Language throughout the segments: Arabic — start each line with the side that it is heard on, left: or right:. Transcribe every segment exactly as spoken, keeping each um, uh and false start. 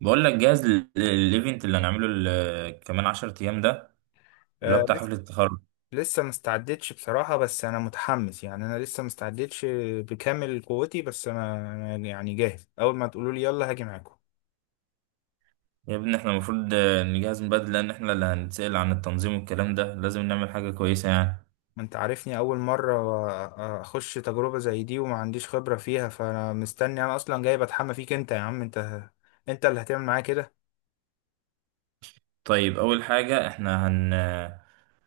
right: بقول لك جاهز لل- للايفنت اللي هنعمله ال- كمان عشرة ايام ده اللي هو
left: آه
right: بتاع
left: لسه.
right: حفلة التخرج.
left: لسه ما استعدتش بصراحة، بس أنا متحمس. يعني أنا لسه ما استعدتش بكامل قوتي، بس أنا أنا يعني جاهز. أول ما تقولوا لي يلا هاجي معاكم.
right: يا ابني احنا المفروض آه، نجهز من بدري لان احنا اللي هنتسأل عن التنظيم والكلام ده، لازم نعمل حاجة كويسة يعني.
left: أنت عارفني أول مرة أخش تجربة زي دي وما عنديش خبرة فيها، فأنا مستني. أنا أصلا جاي بتحمى فيك أنت يا عم. أنت أنت اللي هتعمل معايا كده.
right: طيب اول حاجة احنا هن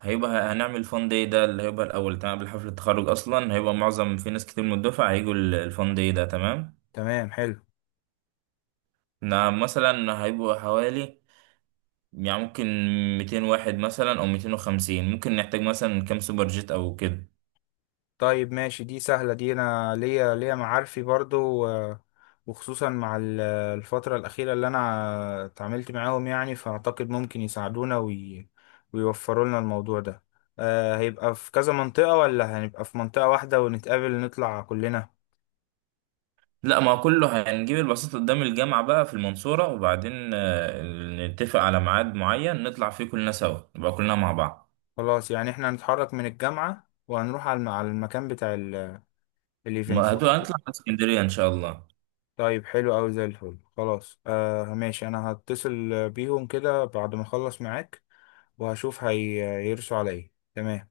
right: هيبقى هنعمل فان داي ده اللي هيبقى الاول، تمام؟ قبل حفلة التخرج اصلا هيبقى معظم في ناس كتير من الدفعة هيجوا ال- الفان داي ده، تمام.
left: تمام، حلو.
right: نعم مثلا هيبقوا حوالي، يعني ممكن مئتين واحد مثلا او مئتين وخمسين، ممكن نحتاج مثلا كام سوبر جيت او كده.
left: طيب ماشي، دي سهلة. دي أنا ليا ليا معارفي برضو، آه، وخصوصا مع ال- الفترة الأخيرة اللي أنا اتعاملت معاهم، يعني فأعتقد ممكن يساعدونا وي... ويوفروا لنا الموضوع ده. آه، هيبقى في كذا منطقة، ولا هنبقى في منطقة واحدة ونتقابل نطلع كلنا؟
right: لا ما هو كله هنجيب البساطة قدام الجامعة بقى في المنصورة، وبعدين آه، نتفق على ميعاد معين نطلع فيه كلنا سوا، نبقى كلنا مع بعض.
left: خلاص، يعني احنا هنتحرك من الجامعة وهنروح على الم- على المكان بتاع ال- الايفنت،
right: ما
left: صح
right: هتبقى
left: كده؟
right: هنطلع على اسكندرية إن شاء الله.
left: طيب حلو أوي، زي الفل. خلاص آه ماشي، أنا هتصل بيهم كده بعد ما أخلص معاك، وهشوف هي- هيرسوا على ايه. تمام.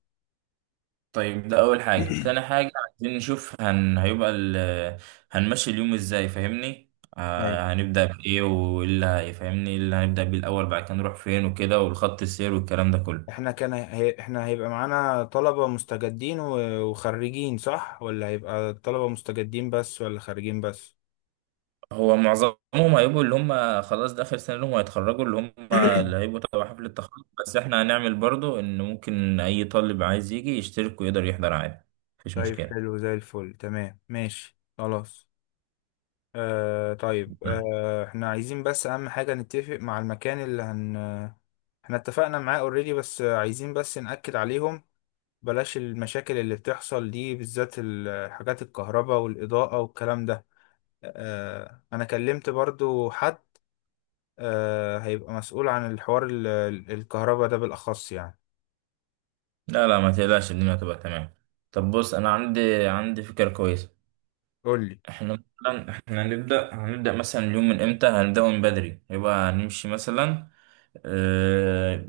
right: طيب ده أول حاجة. تاني حاجة عايزين نشوف هن... هيبقى ال... هنمشي اليوم إزاي، فاهمني؟
left: طيب
right: آه، هنبدأ بإيه، واللي هيفهمني اللي هنبدأ بيه الأول، بعد كده نروح فين وكده، والخط السير والكلام ده كله.
left: احنا كان هي... احنا هيبقى معانا طلبة مستجدين و... وخريجين، صح؟ ولا هيبقى طلبة مستجدين بس، ولا خارجين بس؟
right: هو معظمهم هيبقوا اللي هم خلاص ده آخر سنة لهم، هيتخرجوا، اللي هم اللي هيبقوا تبع حفل التخرج، بس احنا هنعمل برضو ان ممكن اي طالب عايز يجي يشترك ويقدر يحضر عادي، مفيش
left: طيب
right: مشكلة.
left: حلو، زي الفل، تمام ماشي، خلاص. آه طيب، آه احنا عايزين بس اهم حاجة نتفق مع المكان اللي هن احنا اتفقنا معاه اوريدي، بس عايزين بس نأكد عليهم، بلاش المشاكل اللي بتحصل دي، بالذات الحاجات الكهرباء والإضاءة والكلام ده. آه، انا كلمت برضو حد آه، هيبقى مسؤول عن الحوار ال- ال- الكهرباء ده بالاخص، يعني.
right: لا لا ما تقلقش، الدنيا هتبقى تمام. طب بص انا عندي عندي فكرة كويسة.
left: قول لي.
right: احنا مثلا احنا هنبدأ هنبدأ مثلا اليوم من امتى؟ هنبدأ من بدري يبقى هنمشي مثلا، آه،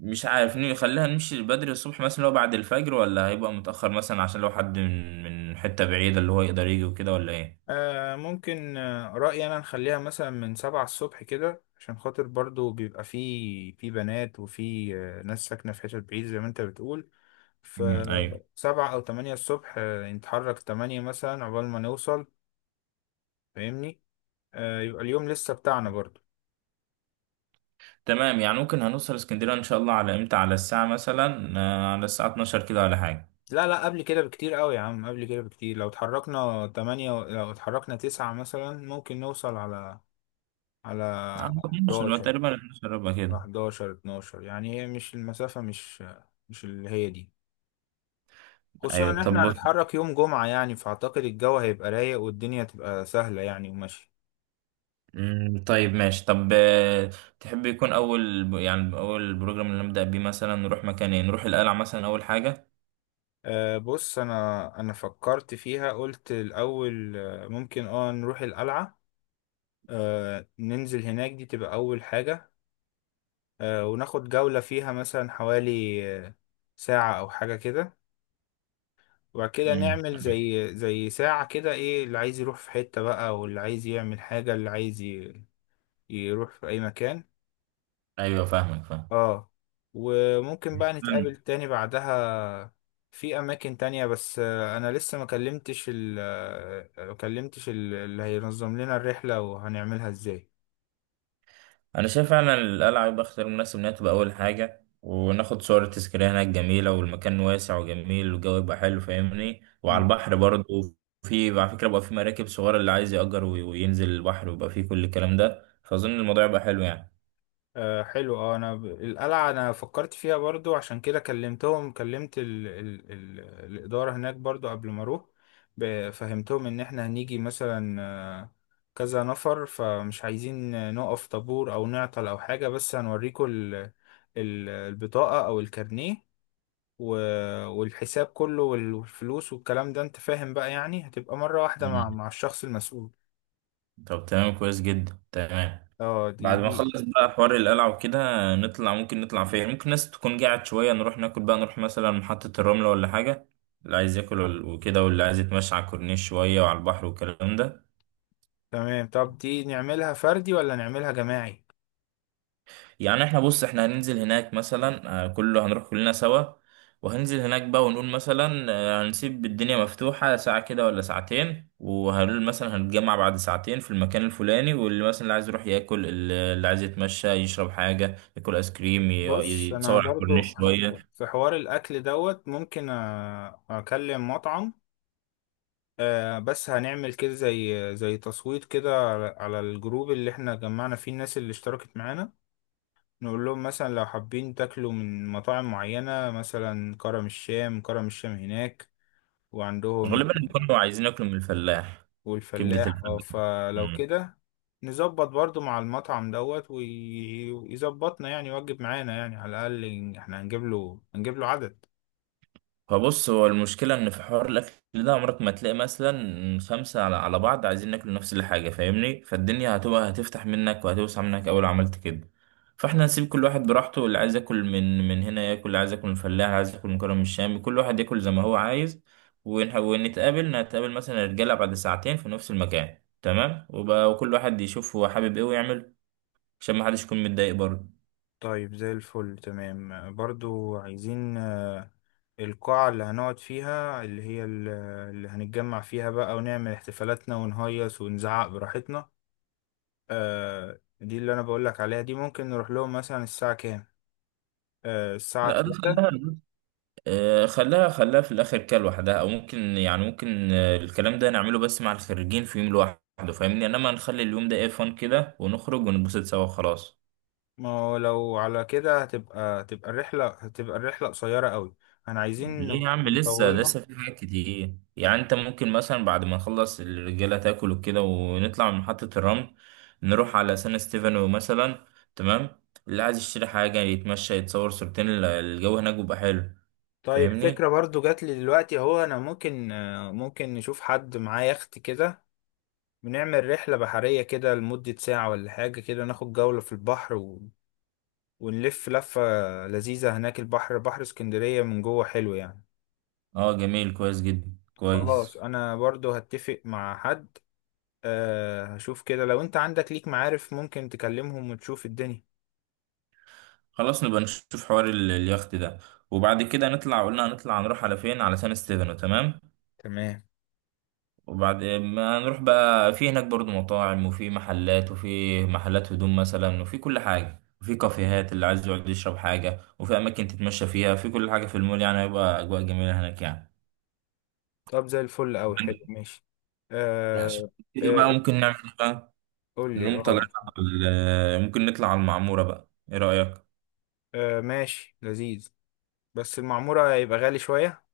right: مش عارف ني- خليها نمشي بدري الصبح مثلا، لو بعد الفجر، ولا هيبقى متأخر مثلا عشان لو حد من من حتة بعيدة اللي هو يقدر يجي وكده، ولا ايه؟
left: آه، ممكن، آه، رأيي انا نخليها مثلا من سبعة الصبح كده، عشان خاطر برضو بيبقى في في بنات وفي آه، ناس ساكنة في حتت بعيد زي ما انت بتقول.
right: مم، ايوه
left: فسبعة او تمانية الصبح، آه، نتحرك تمانية مثلا عقبال ما نوصل. فاهمني؟ آه، يبقى اليوم لسه بتاعنا برضو.
right: تمام. يعني ممكن هنوصل اسكندرية ان شاء الله على امتى؟ على الساعة مثلا آه، على الساعة اتناشر كده ولا حاجة.
left: لا لا، قبل كده بكتير قوي يا عم، قبل كده بكتير. لو اتحركنا تمانية و- لو اتحركنا تسعة مثلا ممكن نوصل على، على
right: على اتناشر
left: حداشر.
right: تقريبا، اتناشر ربع
left: على
right: كده.
left: حداشر اثنا عشر يعني، هي مش المسافة مش مش اللي هي دي. خصوصا
right: ايوه.
left: ان
right: طب
left: احنا
right: بص-
left: هنتحرك يوم جمعة يعني، فاعتقد الجو هيبقى رايق والدنيا تبقى سهلة يعني وماشية.
right: مم، طيب ماشي. طب آه، تحب يكون اول ب- يعني اول بروجرام اللي نبدأ بيه مثلا، نروح مكان ايه؟ نروح القلعة مثلا اول حاجة.
left: أه بص، انا انا فكرت فيها. قلت الاول آه، ممكن اه نروح القلعة. أه ننزل هناك، دي تبقى اول حاجة. آه، وناخد جولة فيها مثلا حوالي آه، ساعة أو حاجة كده. وبعد كده
right: مم،
left: نعمل
right: ايوه.
left: زي زي ساعة كده، إيه اللي عايز يروح في حتة بقى، واللي عايز يعمل حاجة، اللي عايز ي- يروح في أي مكان.
right: أيوة، فاهمك.
left: اه. وممكن بقى
right: فاهم.
left: نتقابل تاني بعدها في أماكن تانية، بس آه، أنا لسه ما كلمتش ال آه، ما كلمتش ال- اللي هينظم لنا الرحلة وهنعملها إزاي.
right: انا شايف فعلا القلعه يبقى اختيار مناسب، انها تبقى اول حاجه، وناخد صور تذكاريه هناك جميله، والمكان واسع وجميل، والجو يبقى حلو، فاهمني؟ وعلى البحر برضه. في على فكره بقى في مراكب صغيره اللي عايز يأجر وي- وينزل البحر ويبقى فيه كل الكلام ده، فاظن الموضوع يبقى حلو يعني.
left: آه حلو، اه انا ب... القلعة انا فكرت فيها برضو، عشان كده كلمتهم. كلمت ال... ال... ال... الإدارة هناك برضو قبل ما اروح. ب... فهمتهم ان احنا هنيجي مثلا آه، كذا نفر، فمش عايزين نقف طابور او نعطل او حاجة، بس هنوريكم ال... ال... البطاقة او الكارنيه و... والحساب كله وال- والفلوس والكلام ده، انت فاهم بقى يعني، هتبقى مرة واحدة مع
right: مم.
left: مع الشخص المسؤول.
right: طب تمام، كويس جدا، تمام.
left: اه دي
right: بعد ما
left: دي
right: نخلص بقى حوار القلعه وكده، نطلع ممكن نطلع فين؟ ممكن ناس تكون قاعد شويه، نروح ناكل بقى، نروح مثلا محطه الرمله ولا حاجه، اللي عايز ياكل وال- وكده، واللي عايز يتمشى على الكورنيش شويه وعلى البحر والكلام ده.
left: تمام. طب دي نعملها فردي ولا نعملها جماعي؟
right: يعني احنا بص احنا هننزل هناك مثلا، آه، كله هنروح كلنا سوا، وهننزل هناك بقى ونقول مثلا، آه، هنسيب الدنيا مفتوحة ساعة كده ولا ساعتين، وهنقول مثلا هنتجمع بعد ساعتين في المكان الفلاني، واللي مثلا اللي عايز يروح ياكل، اللي اللي عايز يتمشى يشرب حاجة، ياكل ايس كريم، ي-
left: بص انا
right: يتصور على
left: برضو في
right: الكورنيش
left: ح-
right: شوية.
left: في حوار الاكل دوت، ممكن أ- اكلم مطعم، آه، بس هنعمل كده زي زي تصويت كده على على الجروب اللي احنا جمعنا فيه الناس اللي اشتركت معانا. نقول لهم مثلا لو حابين تاكلوا من مطاعم معينة، مثلا كرم الشام كرم الشام هناك، وعندهم.
right: غالبا كانوا عايزين ياكلوا من الفلاح، كبدة
left: والفلاح اه،
right: الفلاح.
left: فلو كده نظبط برضو مع المطعم دوت وي- ويظبطنا، يعني يوجب معانا يعني، على الاقل احنا هنجيب له هنجيب له عدد.
right: فبص هو المشكلة إن في حوار الأكل ده، عمرك ما تلاقي مثلا خمسة على على بعض عايزين ناكل نفس الحاجة، فاهمني؟ فالدنيا هتبقى هتفتح منك وهتوسع منك أول عملت كده. فاحنا نسيب كل واحد براحته، اللي عايز ياكل من من هنا ياكل، اللي عايز ياكل من الفلاح، اللي عايز ياكل من كرم الشام، كل واحد ياكل زي ما هو عايز. ونح- ونتقابل نتقابل مثلا الرجالة بعد ساعتين في نفس المكان، تمام؟ وبقى وكل واحد يشوف هو حابب ايه ويعمل، عشان ما حدش يكون متضايق برضه.
left: طيب زي الفل، تمام. برضو عايزين آه، القاعة اللي هنقعد فيها، اللي هي ال- اللي هنتجمع فيها بقى ونعمل احتفالاتنا ونهيص ونزعق براحتنا. آه، دي اللي أنا بقولك عليها دي، ممكن نروح لهم مثلا الساعة كام؟ آه، الساعة
right: لا ده
left: تلاتة؟
right: خلاها، آه، خلاها خلاها في الاخر كده لوحدها. او ممكن يعني ممكن آه، الكلام ده نعمله بس مع الخريجين في يوم لوحده فاهمني، انما نخلي اليوم ده ايه، فن كده، ونخرج ونتبسط سوا خلاص.
left: ما هو لو على كده هتبقى هتبقى الرحلة هتبقى الرحلة قصيرة قوي. أنا عايزين
right: ليه يا عم؟ لسه لسه
left: نطولها.
right: في حاجات كتير يعني. انت ممكن مثلا بعد ما نخلص الرجاله تاكل وكده ونطلع من محطه الرمل، نروح على سان ستيفانو مثلا. تمام. اللي عايز يشتري حاجه يتمشى يتصور صورتين، ال- الجو هناك بيبقى حلو
left: طيب فكرة
right: فاهمني.
left: برضو جات لي دلوقتي اهو، أنا ممكن، آه، ممكن نشوف حد معاه يخت كده، بنعمل رحلة بحرية كده لمدة ساعة ولا حاجة كده، ناخد جولة في البحر و... ونلف لفة لذيذة هناك، البحر بحر اسكندرية من جوه حلو يعني.
right: اه جميل، كويس جدا،
left: خلاص
right: كويس.
left: أنا برضو هتفق مع حد. أه هشوف كده، لو أنت عندك ليك معارف ممكن تكلمهم وتشوف الدنيا.
right: خلاص نبقى نشوف حوار ال- اليخت ده. وبعد كده نطلع، قلنا هنطلع نروح على فين؟ على سان ستيفانو، تمام.
left: تمام.
right: وبعد ما نروح بقى، في هناك برضو مطاعم وفي محلات وفي محلات هدوم مثلا، وفي كل حاجة، وفي كافيهات اللي عايز يقعد يشرب حاجة، وفي أماكن تتمشى فيها، في كل حاجة في المول يعني، هيبقى أجواء جميلة هناك يعني.
left: طب زي الفل أوي، حلو ماشي.
right: ماشي.
left: أه.
right: كده
left: أه
right: بقى
left: إيه؟
right: ممكن نعمل إيه بقى؟
left: قول لي
right: نقوم
left: أه.
right: طالعين على ال- آه، ممكن نطلع على المعمورة بقى، ايه رأيك؟
left: أه ماشي، لذيذ. بس المعمورة هيبقى غالي شوية.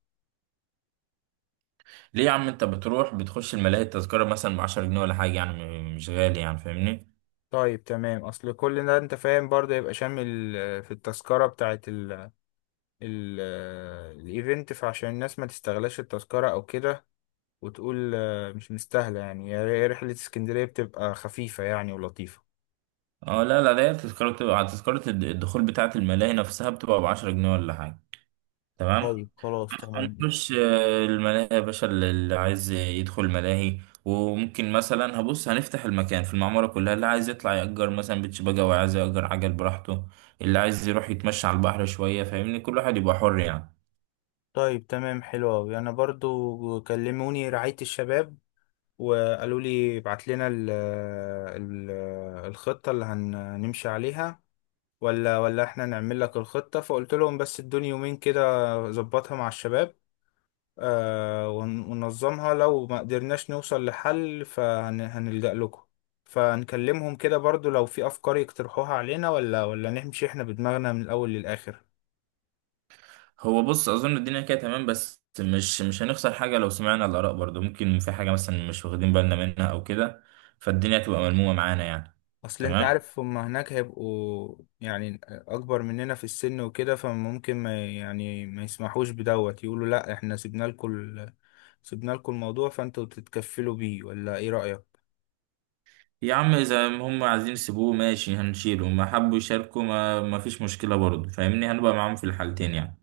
right: ليه يا عم؟ انت بتروح بتخش الملاهي، التذكرة مثلا ب عشرة جنيه ولا حاجة يعني، م- مش غالي يعني فاهمني.
left: طيب تمام، اصل كل ده انت فاهم برضه، يبقى شامل آه، في التذكرة بتاعت ال- الايفنت، فعشان الناس ما تستغلاش التذكرة او كده وتقول آه، مش مستاهلة. يعني هي رحلة اسكندرية بتبقى خفيفة يعني، ولطيفة.
right: اه لا لا، ده تذكرة بتبقى على تذكرة الد- الدخول بتاعة الملاهي نفسها، بتبقى بعشرة جنيه ولا حاجة،
left: طيب
right: تمام؟
left: خلاص تمام.
right: هنخش آه، الملاهي يا باشا، اللي اللي عايز يدخل الملاهي، وممكن مثلا هبص هنفتح المكان في المعمورة كلها، اللي عايز يطلع يأجر مثلا بيتش باجا، وعايز يأجر عجل براحته، اللي عايز يروح يتمشى على البحر شوية فاهمني، كل واحد يبقى حر يعني.
left: طيب تمام حلو أوي. أنا برضو كلموني رعاية الشباب وقالوا لي ابعت لنا ال آه، ال آه، الخطة اللي هنمشي عليها، ولا ولا احنا نعمل لك الخطة. فقلت لهم بس ادوني يومين كده اظبطها مع الشباب، آه، ون- وننظمها، لو ما قدرناش نوصل لحل فهنلجأ لكم. فنكلمهم كده برضو، لو في أفكار يقترحوها علينا، ولا ولا نمشي احنا بدماغنا من الأول للآخر.
right: هو بص أظن الدنيا كده تمام، بس مش مش هنخسر حاجة لو سمعنا الآراء برضه، ممكن في حاجة مثلا مش واخدين بالنا منها أو كده، فالدنيا تبقى ملمومة معانا يعني.
left: أصل أنت
right: تمام.
left: عارف هما هناك هيبقوا يعني أكبر مننا في السن وكده، فممكن ما يعني ما يسمحوش بدوت، يقولوا لأ احنا سيبنا لكم ال- سيبنا لكم الموضوع، فأنتوا تتكفلوا بيه. ولا إيه رأيك؟
right: يا عم اذا هم عايزين يسيبوه ماشي، هنشيله، ما حبوا يشاركوا ما, ما فيش مشكله برضه فاهمني، هنبقى معاهم في الحالتين يعني.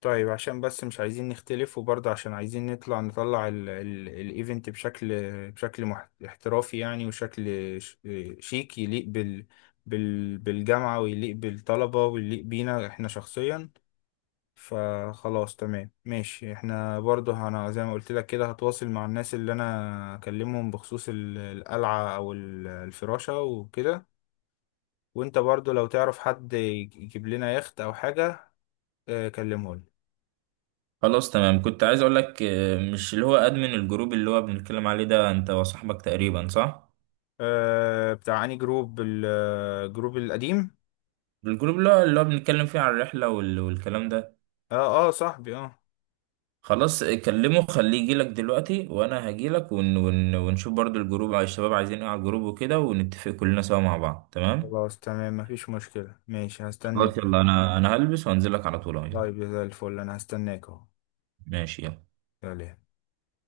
left: طيب عشان بس مش عايزين نختلف، وبرضه عشان عايزين نطلع نطلع ال- ال- الايفنت بشكل بشكل مح- احترافي يعني، وشكل ش- شيك يليق بال بال بالجامعة، ويليق بالطلبة ويليق بينا احنا شخصيا. فخلاص تمام ماشي، احنا برضه انا زي ما قلت لك كده هتواصل مع الناس اللي انا اكلمهم بخصوص ال- القلعة او ال- الفراشة وكده. وانت برضه لو تعرف حد يجيب لنا يخت او حاجة، اه، كلمه لي.
right: خلاص تمام. كنت عايز اقول لك آه، مش اللي هو ادمن الجروب اللي هو بنتكلم عليه ده انت وصاحبك تقريبا، صح؟
left: آه بتاع اني جروب، الجروب القديم.
right: الجروب اللي هو اللي هو بنتكلم فيه عن الرحله وال... والكلام ده.
left: اه، اه، صاحبي، اه.
right: خلاص آه، كلمه خليه يجيلك دلوقتي، وانا هجيلك ون... ون... ونشوف برضه الجروب، على الشباب عايزين ايه على الجروب وكده، ونتفق كلنا سوا مع بعض، تمام؟
left: خلاص تمام، مفيش مشكلة، ماشي هستناك.
right: خلاص يلا، انا انا هلبس وانزلك على طول اهو.
left: طيب زي الفل، انا هستناك اهو.
right: ماشي يلا.
left: يلا.